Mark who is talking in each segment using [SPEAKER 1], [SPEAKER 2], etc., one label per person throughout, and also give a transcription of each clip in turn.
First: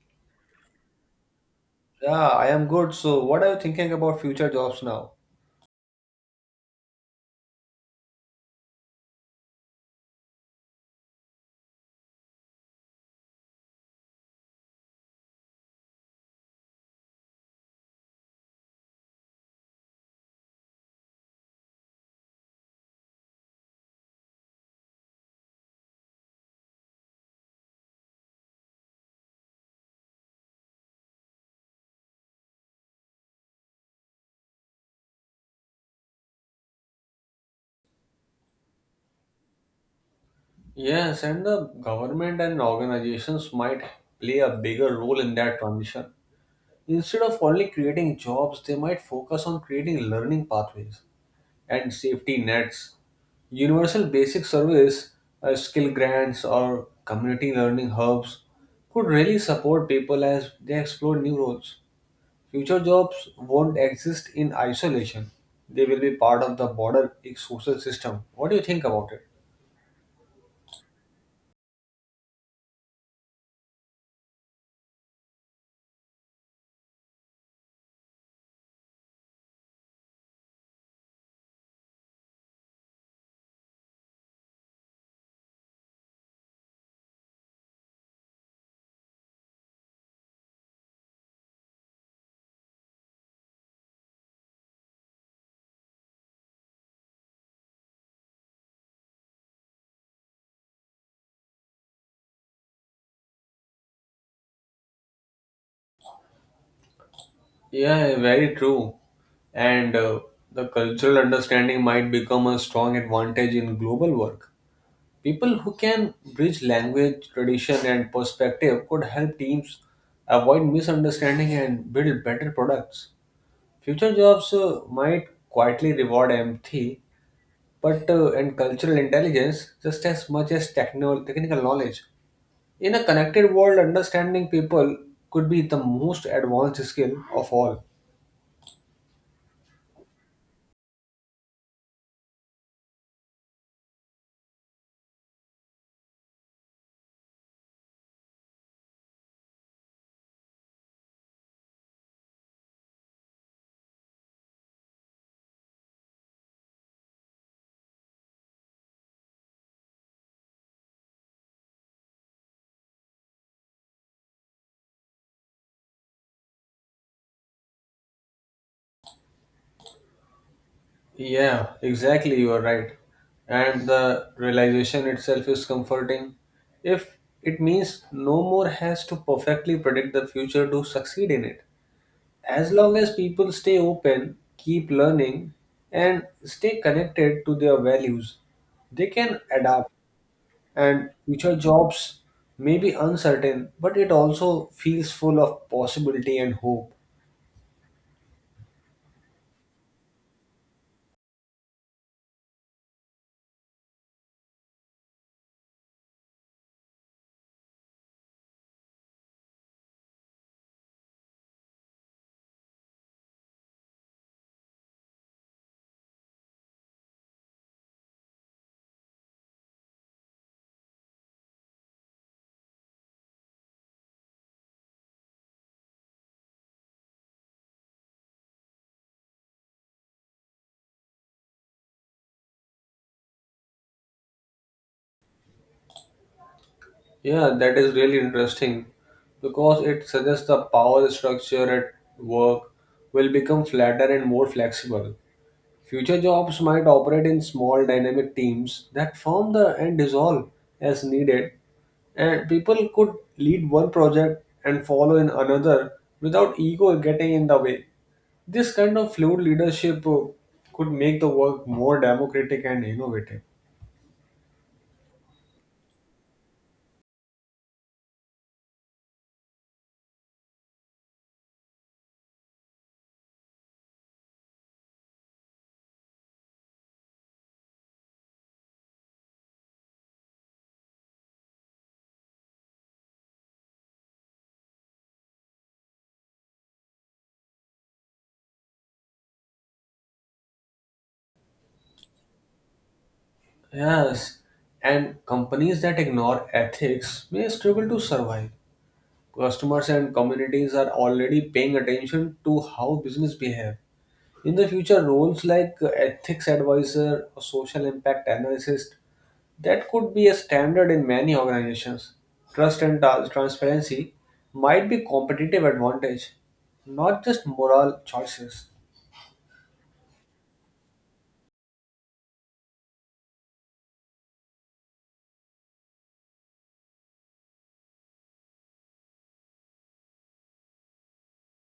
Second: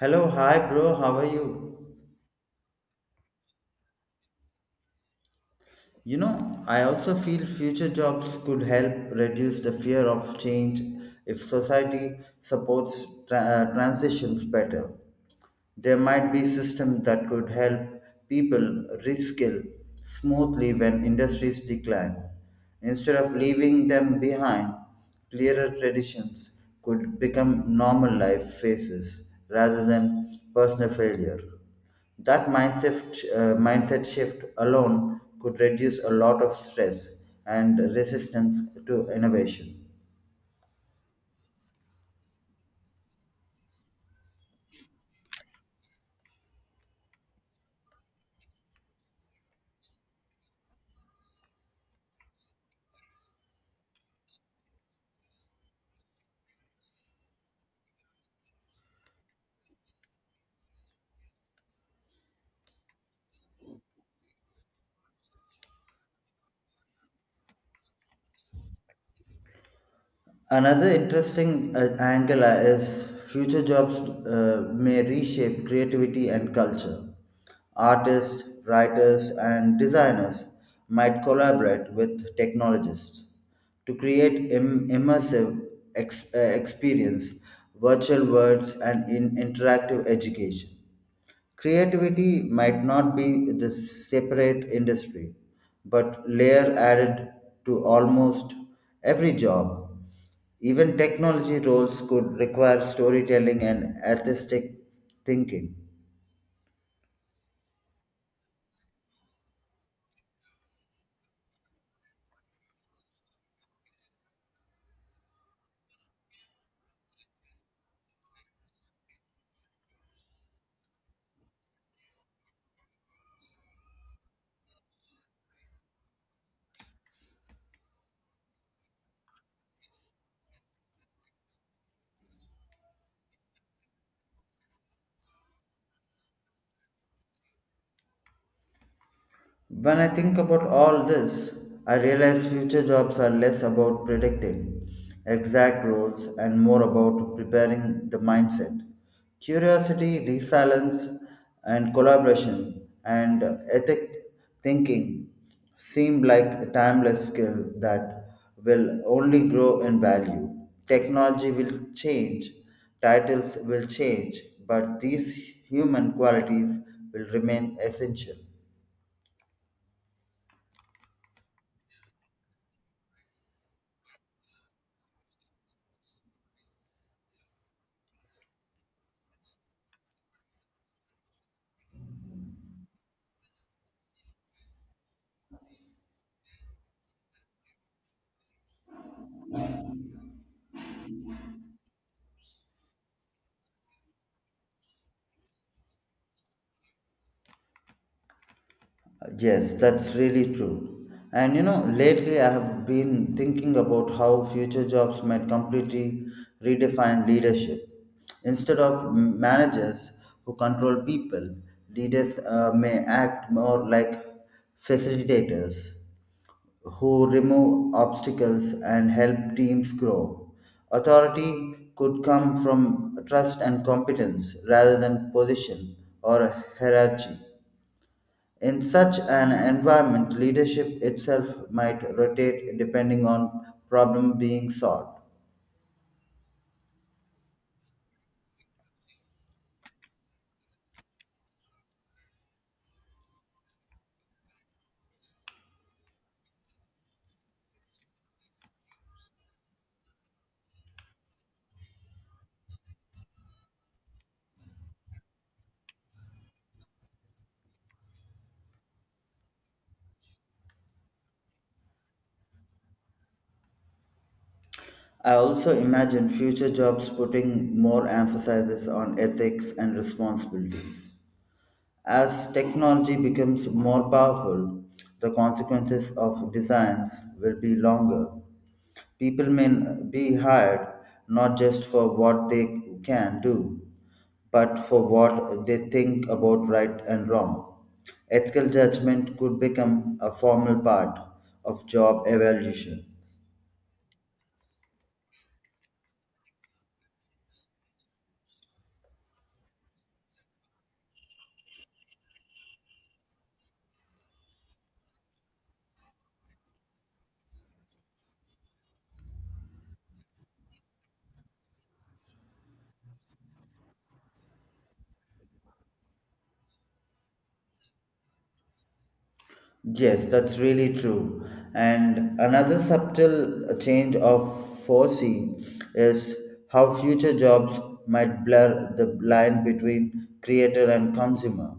[SPEAKER 1] Hello, hi bro, how are you?
[SPEAKER 2] Yeah, I am good. So, what are you thinking about future jobs now?
[SPEAKER 1] You know, I also feel future jobs could help reduce the fear of change if society supports transitions better. There might be systems that could help people reskill smoothly when industries decline. Instead of leaving them behind, clearer traditions could become normal life phases rather than personal failure. That mindset shift alone could reduce a lot of stress and resistance to innovation.
[SPEAKER 2] Yes, and the government and organizations might play a bigger role in that transition. Instead of only creating jobs, they might focus on creating learning pathways and safety nets, universal basic service, skill grants, or community learning hubs could really support people as they explore new roles. Future jobs won't exist in isolation. They will be part of the broader social system. What do you think about it?
[SPEAKER 1] Another interesting angle is future jobs may reshape creativity and culture. Artists, writers, and designers might collaborate with technologists to create immersive experience, virtual worlds, and in interactive education. Creativity might not be the separate industry, but layer added to almost every job. Even technology roles could require storytelling and artistic thinking.
[SPEAKER 2] Yeah, very true. And the cultural understanding might become a strong advantage in global work. People who can bridge language, tradition, and perspective could help teams avoid misunderstanding and build better products. Future jobs might quietly reward empathy but and cultural intelligence just as much as technical knowledge. In a connected world, understanding people could be the most advanced skill of all.
[SPEAKER 1] When I think about all this, I realize future jobs are less about predicting exact roles and more about preparing the mindset. Curiosity, resilience, and collaboration and ethic thinking seem like a timeless skill that will only grow in value. Technology will change, titles will change, but these human qualities will remain essential.
[SPEAKER 2] Yeah, exactly, you are right. And the realization itself is comforting. If it means no more has to perfectly predict the future to succeed in it. As long as people stay open, keep learning, and stay connected to their values, they can adapt and future jobs may be uncertain, but it also feels full of possibility and hope.
[SPEAKER 1] Yes, that's really true. And you know, lately I have been thinking about how future jobs might completely redefine leadership. Instead of managers who control people, leaders may act more like facilitators who remove obstacles and help teams grow. Authority could come from trust and competence rather than position or hierarchy. In such an environment, leadership itself might rotate depending on problem being solved.
[SPEAKER 2] Yeah, that is really interesting because it suggests the power structure at work will become flatter and more flexible. Future jobs might operate in small dynamic teams that form the and dissolve as needed, and people could lead one project and follow in another without ego getting in the way. This kind of fluid leadership could make the work more democratic and innovative.
[SPEAKER 1] I also imagine future jobs putting more emphasis on ethics and responsibilities. As technology becomes more powerful, the consequences of designs will be longer. People may be hired not just for what they can do, but for what they think about right and wrong. Ethical judgment could become a formal part of job evaluation.
[SPEAKER 2] Yes, and companies that ignore ethics may struggle to survive. Customers and communities are already paying attention to how business behave. In the future, roles like ethics advisor or social impact analyst that could be a standard in many organizations. Trust and transparency might be competitive advantage, not just moral choices.
[SPEAKER 1] Yes, that's really true. And another subtle change of foresee is how future jobs might blur the line between creator and consumer.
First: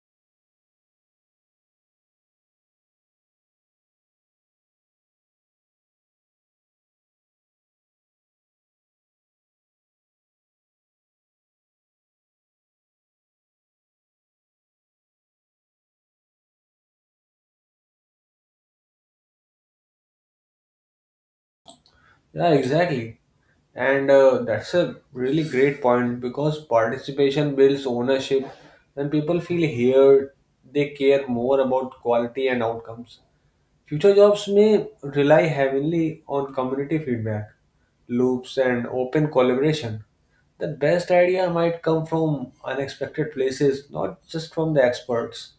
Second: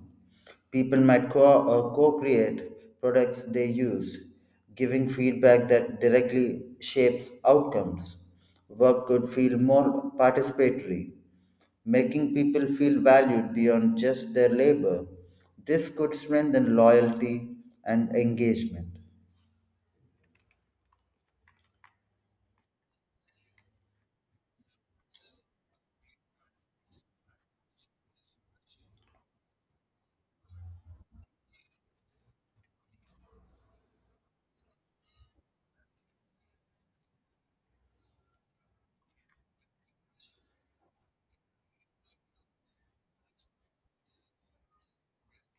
[SPEAKER 1] People might co create products they use, giving feedback that directly shapes outcomes. Work could feel more participatory, making people feel valued beyond just their labor. This could strengthen loyalty and engagement.
[SPEAKER 2] Yeah, exactly. And that's a really great point because participation builds ownership. When people feel heard, they care more about quality and outcomes. Future jobs may rely heavily on community feedback, loops, and open collaboration. The best idea might come from unexpected places, not just from the experts.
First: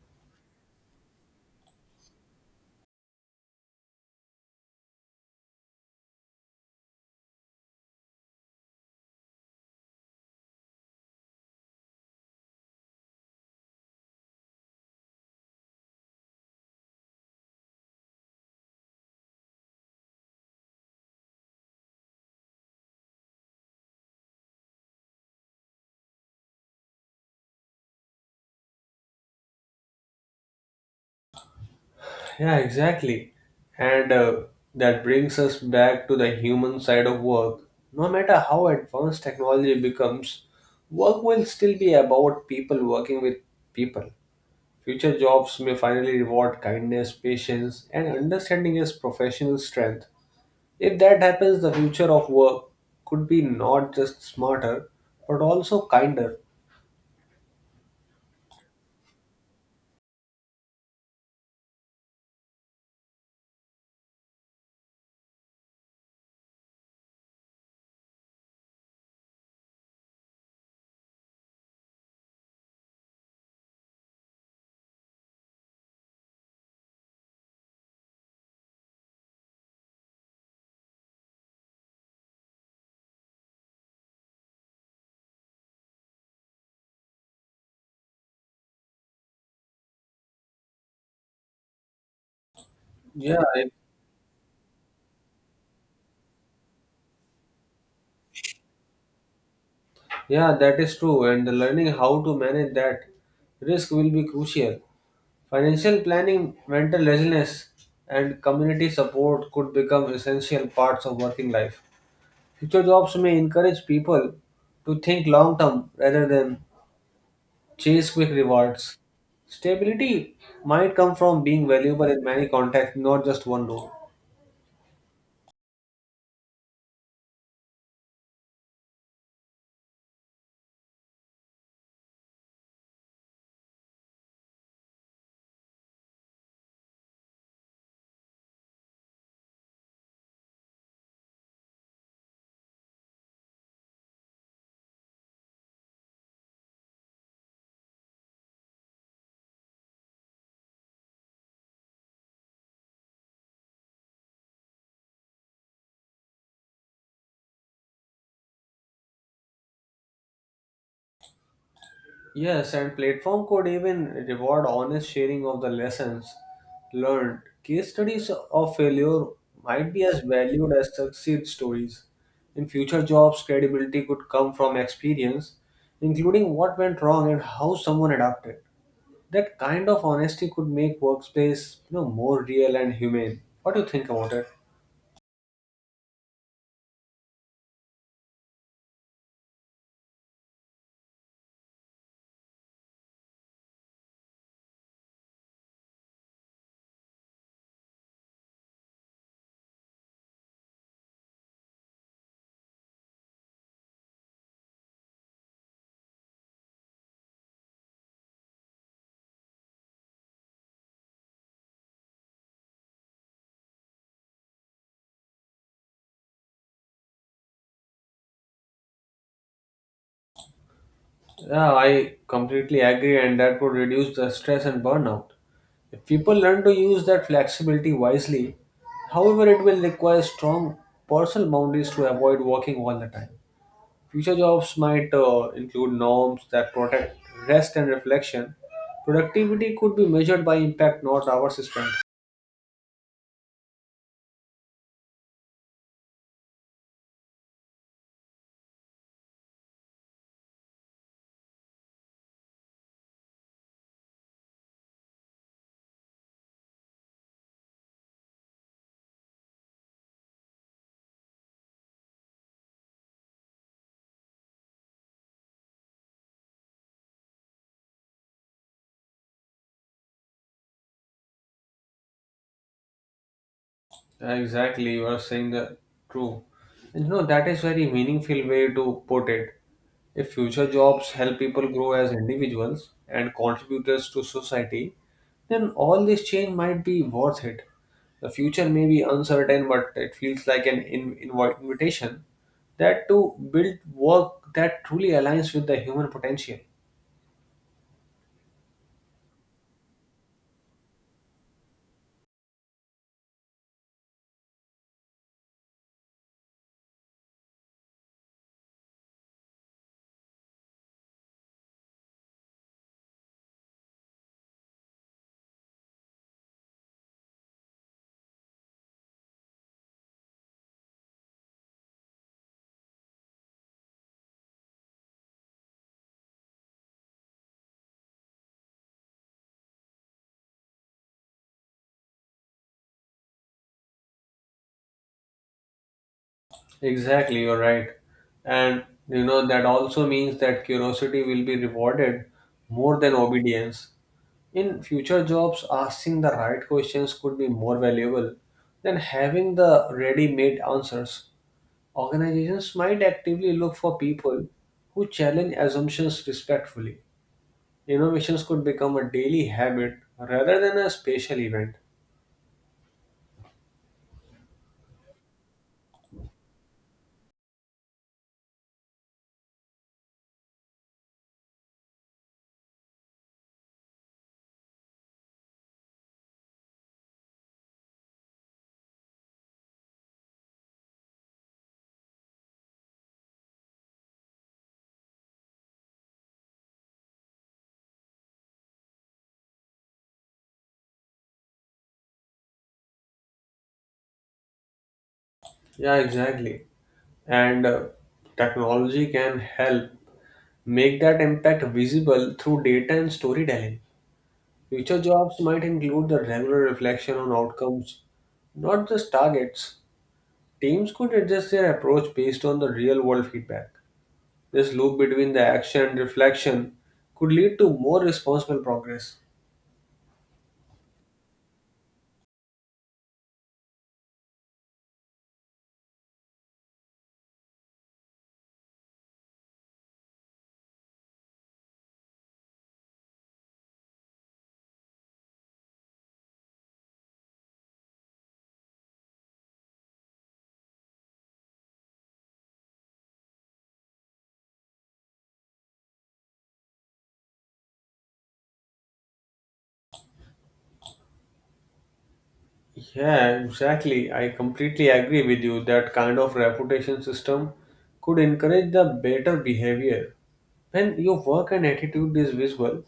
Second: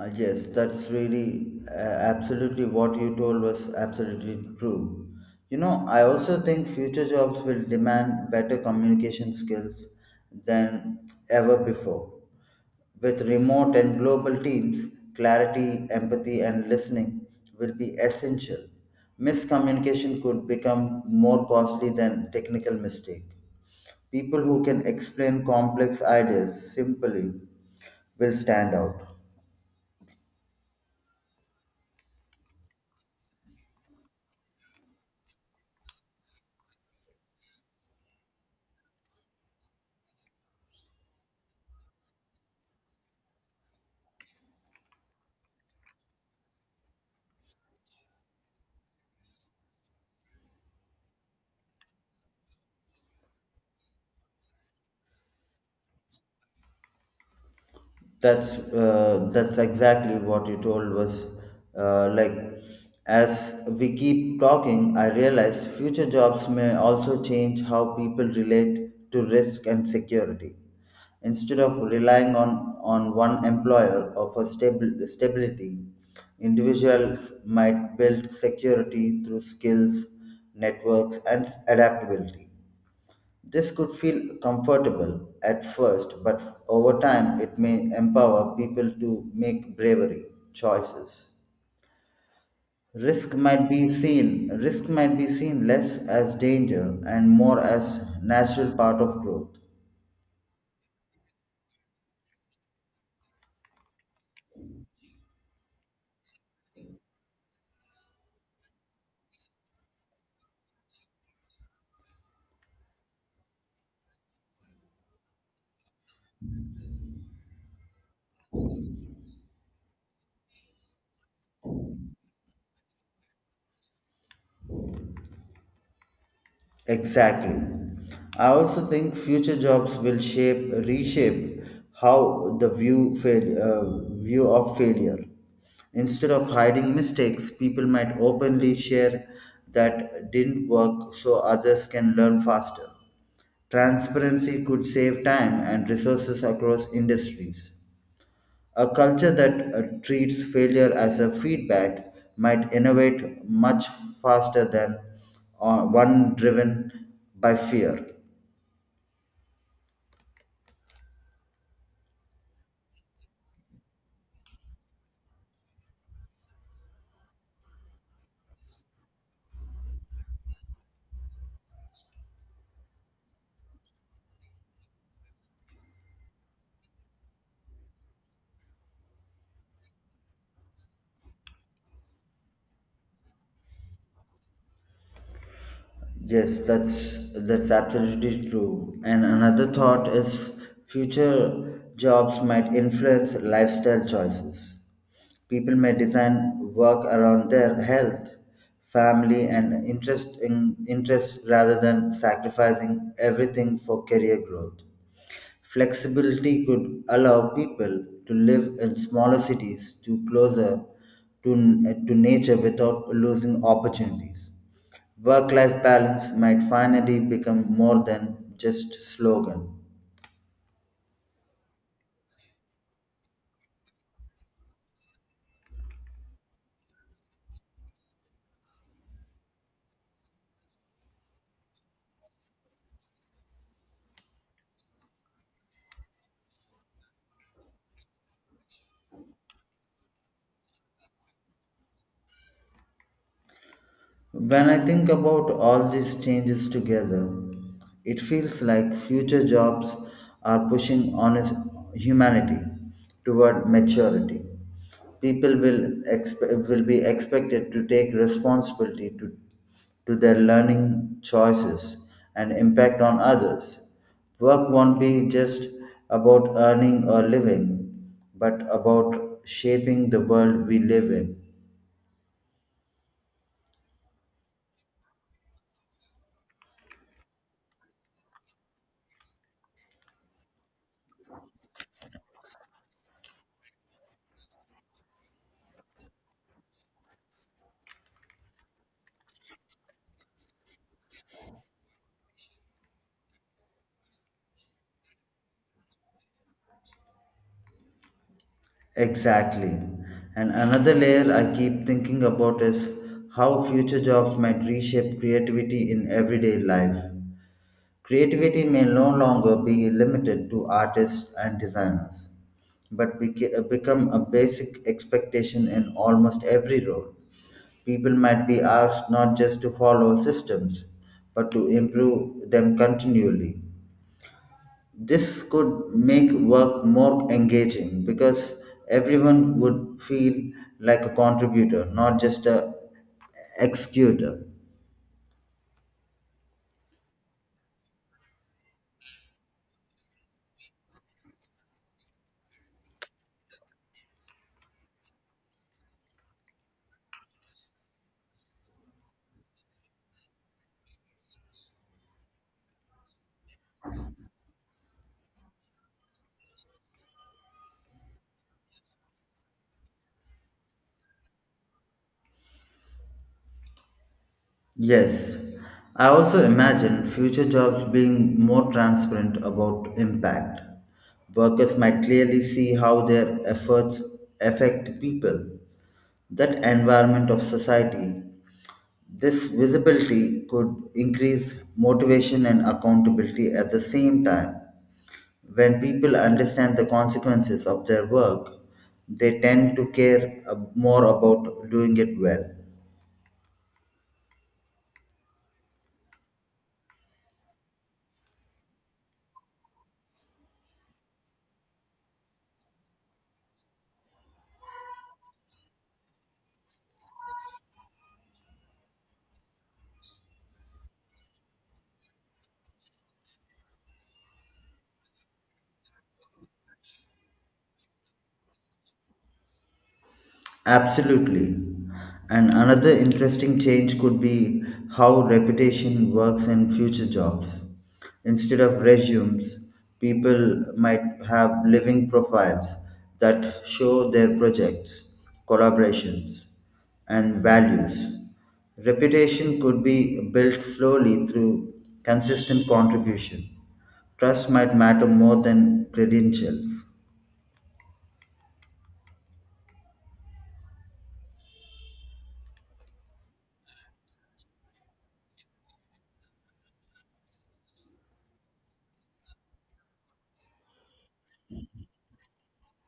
[SPEAKER 1] Yes, that's really absolutely what you told was absolutely true. You know, I also think future jobs will demand better communication skills than ever before. With remote and global teams, clarity, empathy, and listening will be essential. Miscommunication could become more costly than technical mistake. People who can explain complex ideas simply will stand out.
[SPEAKER 2] Yeah, exactly. And that brings us back to the human side of work. No matter how advanced technology becomes, work will still be about people working with people. Future jobs may finally reward kindness, patience, and understanding as professional strength. If that happens, the future of work could be not just smarter, but also kinder.
[SPEAKER 1] That's exactly what you told was like, as we keep talking I realize future jobs may also change how people relate to risk and security instead of relying on one employer or for stable stability. Individuals might build security through skills, networks, and adaptability. This could feel comfortable at first, but over time it may empower people to make bravery choices.
[SPEAKER 2] Yeah, I-
[SPEAKER 1] Risk might be seen less as danger and more as natural part of growth.
[SPEAKER 2] yeah, that is true. And learning how to manage that risk will be crucial. Financial planning, mental resilience, and community support could become essential parts of working life. Future jobs may encourage people to think long term rather than chase quick rewards. Stability might come from being valuable in many contexts, not just one role.
[SPEAKER 1] Exactly. I also think future jobs will shape reshape how the view of failure. Instead of hiding mistakes, people might openly share that didn't work so others can learn faster. Transparency could save time and resources across industries. A culture that treats failure as a feedback might innovate much faster than one driven by fear.
[SPEAKER 2] Yes, and platform could even reward honest sharing of the lessons learned. Case studies of failure might be as valued as success stories. In future jobs, credibility could come from experience, including what went wrong and how someone adapted. That kind of honesty could make workspace, you know, more real and humane. What do you think about it?
[SPEAKER 1] Yes, that's absolutely true. And another thought is future jobs might influence lifestyle choices. People may design work around their health, family, and interest rather than sacrificing everything for career growth. Flexibility could allow people to live in smaller cities to closer to nature without losing opportunities. Work life balance might finally become more than just slogan.
[SPEAKER 2] Yeah, I completely agree, and that would reduce the stress and burnout. If people learn to use that flexibility wisely, however, it will require strong personal boundaries to avoid working all the time. Future jobs might include norms that protect rest and reflection. Productivity could be measured by impact, not hours spent.
[SPEAKER 1] When I think about all these changes together, it feels like future jobs are pushing honest humanity toward maturity. People will, will be expected to take responsibility to their learning choices and impact on others. Work won't be just about earning or living, but about shaping the world we live in.
[SPEAKER 2] Exactly, you are saying the true. And you know, that is very meaningful way to put it. If future jobs help people grow as individuals and contributors to society, then all this change might be worth it. The future may be uncertain, but it feels like an in, invite invitation that to build work that truly aligns with the human potential.
[SPEAKER 1] Exactly. And another layer I keep thinking about is how future jobs might reshape creativity in everyday life. Creativity may no longer be limited to artists and designers, but become a basic expectation in almost every role. People might be asked not just to follow systems, but to improve them continually. This could make work more engaging because everyone would feel like a contributor, not just a executor.
[SPEAKER 2] Exactly, you're right. And you know, that also means that curiosity will be rewarded more than obedience. In future jobs, asking the right questions could be more valuable than having the ready made answers. Organizations might actively look for people who challenge assumptions respectfully. Innovations could become a daily habit rather than a special event.
[SPEAKER 1] Yes, I also imagine future jobs being more transparent about impact. Workers might clearly see how their efforts affect people, that environment of society. This visibility could increase motivation and accountability at the same time. When people understand the consequences of their work, they tend to care more about doing it well.
[SPEAKER 2] Yeah, exactly. And technology can help make that impact visible through data and storytelling. Future jobs might include the regular reflection on outcomes, not just targets. Teams could adjust their approach based on the real world feedback. This loop between the action and reflection could lead to more responsible progress.
[SPEAKER 1] Absolutely. And another interesting change could be how reputation works in future jobs. Instead of resumes, people might have living profiles that show their projects, collaborations, and values. Reputation could be built slowly through consistent contribution. Trust might matter more than credentials.
[SPEAKER 2] Yeah, exactly. I completely agree with you that kind of reputation system could encourage the better behavior. When your work and attitude is visible,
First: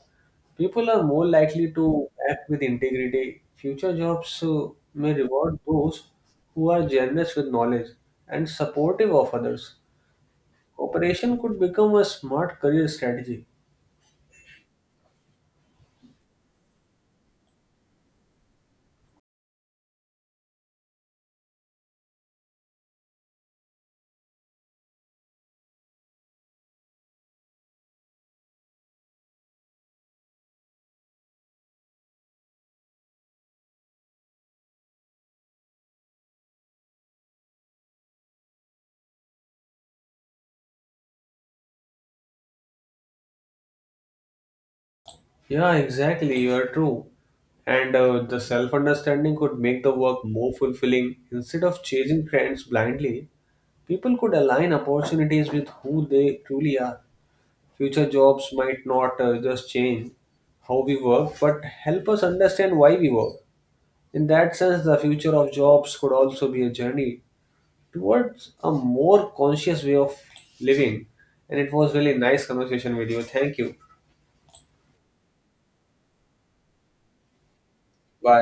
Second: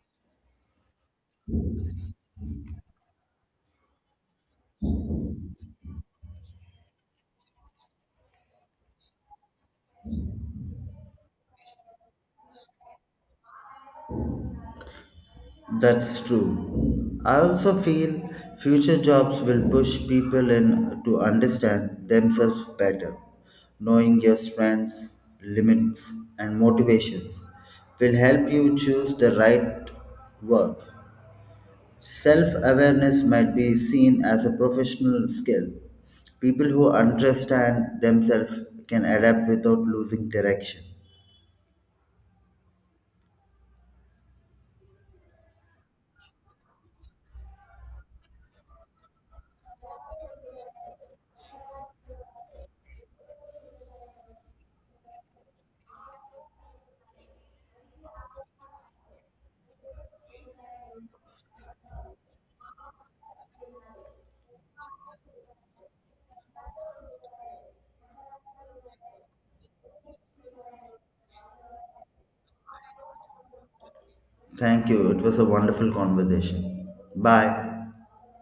[SPEAKER 2] people are more likely to act with integrity. Future jobs may reward those who are generous with knowledge and supportive of others. Cooperation could become a smart career strategy.
[SPEAKER 1] That's true. I also feel future jobs will push people in to understand themselves better. Knowing your strengths, limits, and motivations will help you choose the right work. Self awareness might be seen as a professional skill. People who understand themselves can adapt without losing direction.
[SPEAKER 2] Yeah, exactly. You are true. And the self understanding could make the work more fulfilling. Instead of chasing trends blindly, people could align opportunities with who they truly are. Future jobs might not just change how we work, but help us understand why we work. In that sense, the future of jobs could also be a journey towards a more conscious way of living. And it was really nice conversation with you. Thank you.
[SPEAKER 1] Thank you. It was a wonderful conversation. Bye.
[SPEAKER 2] Bye.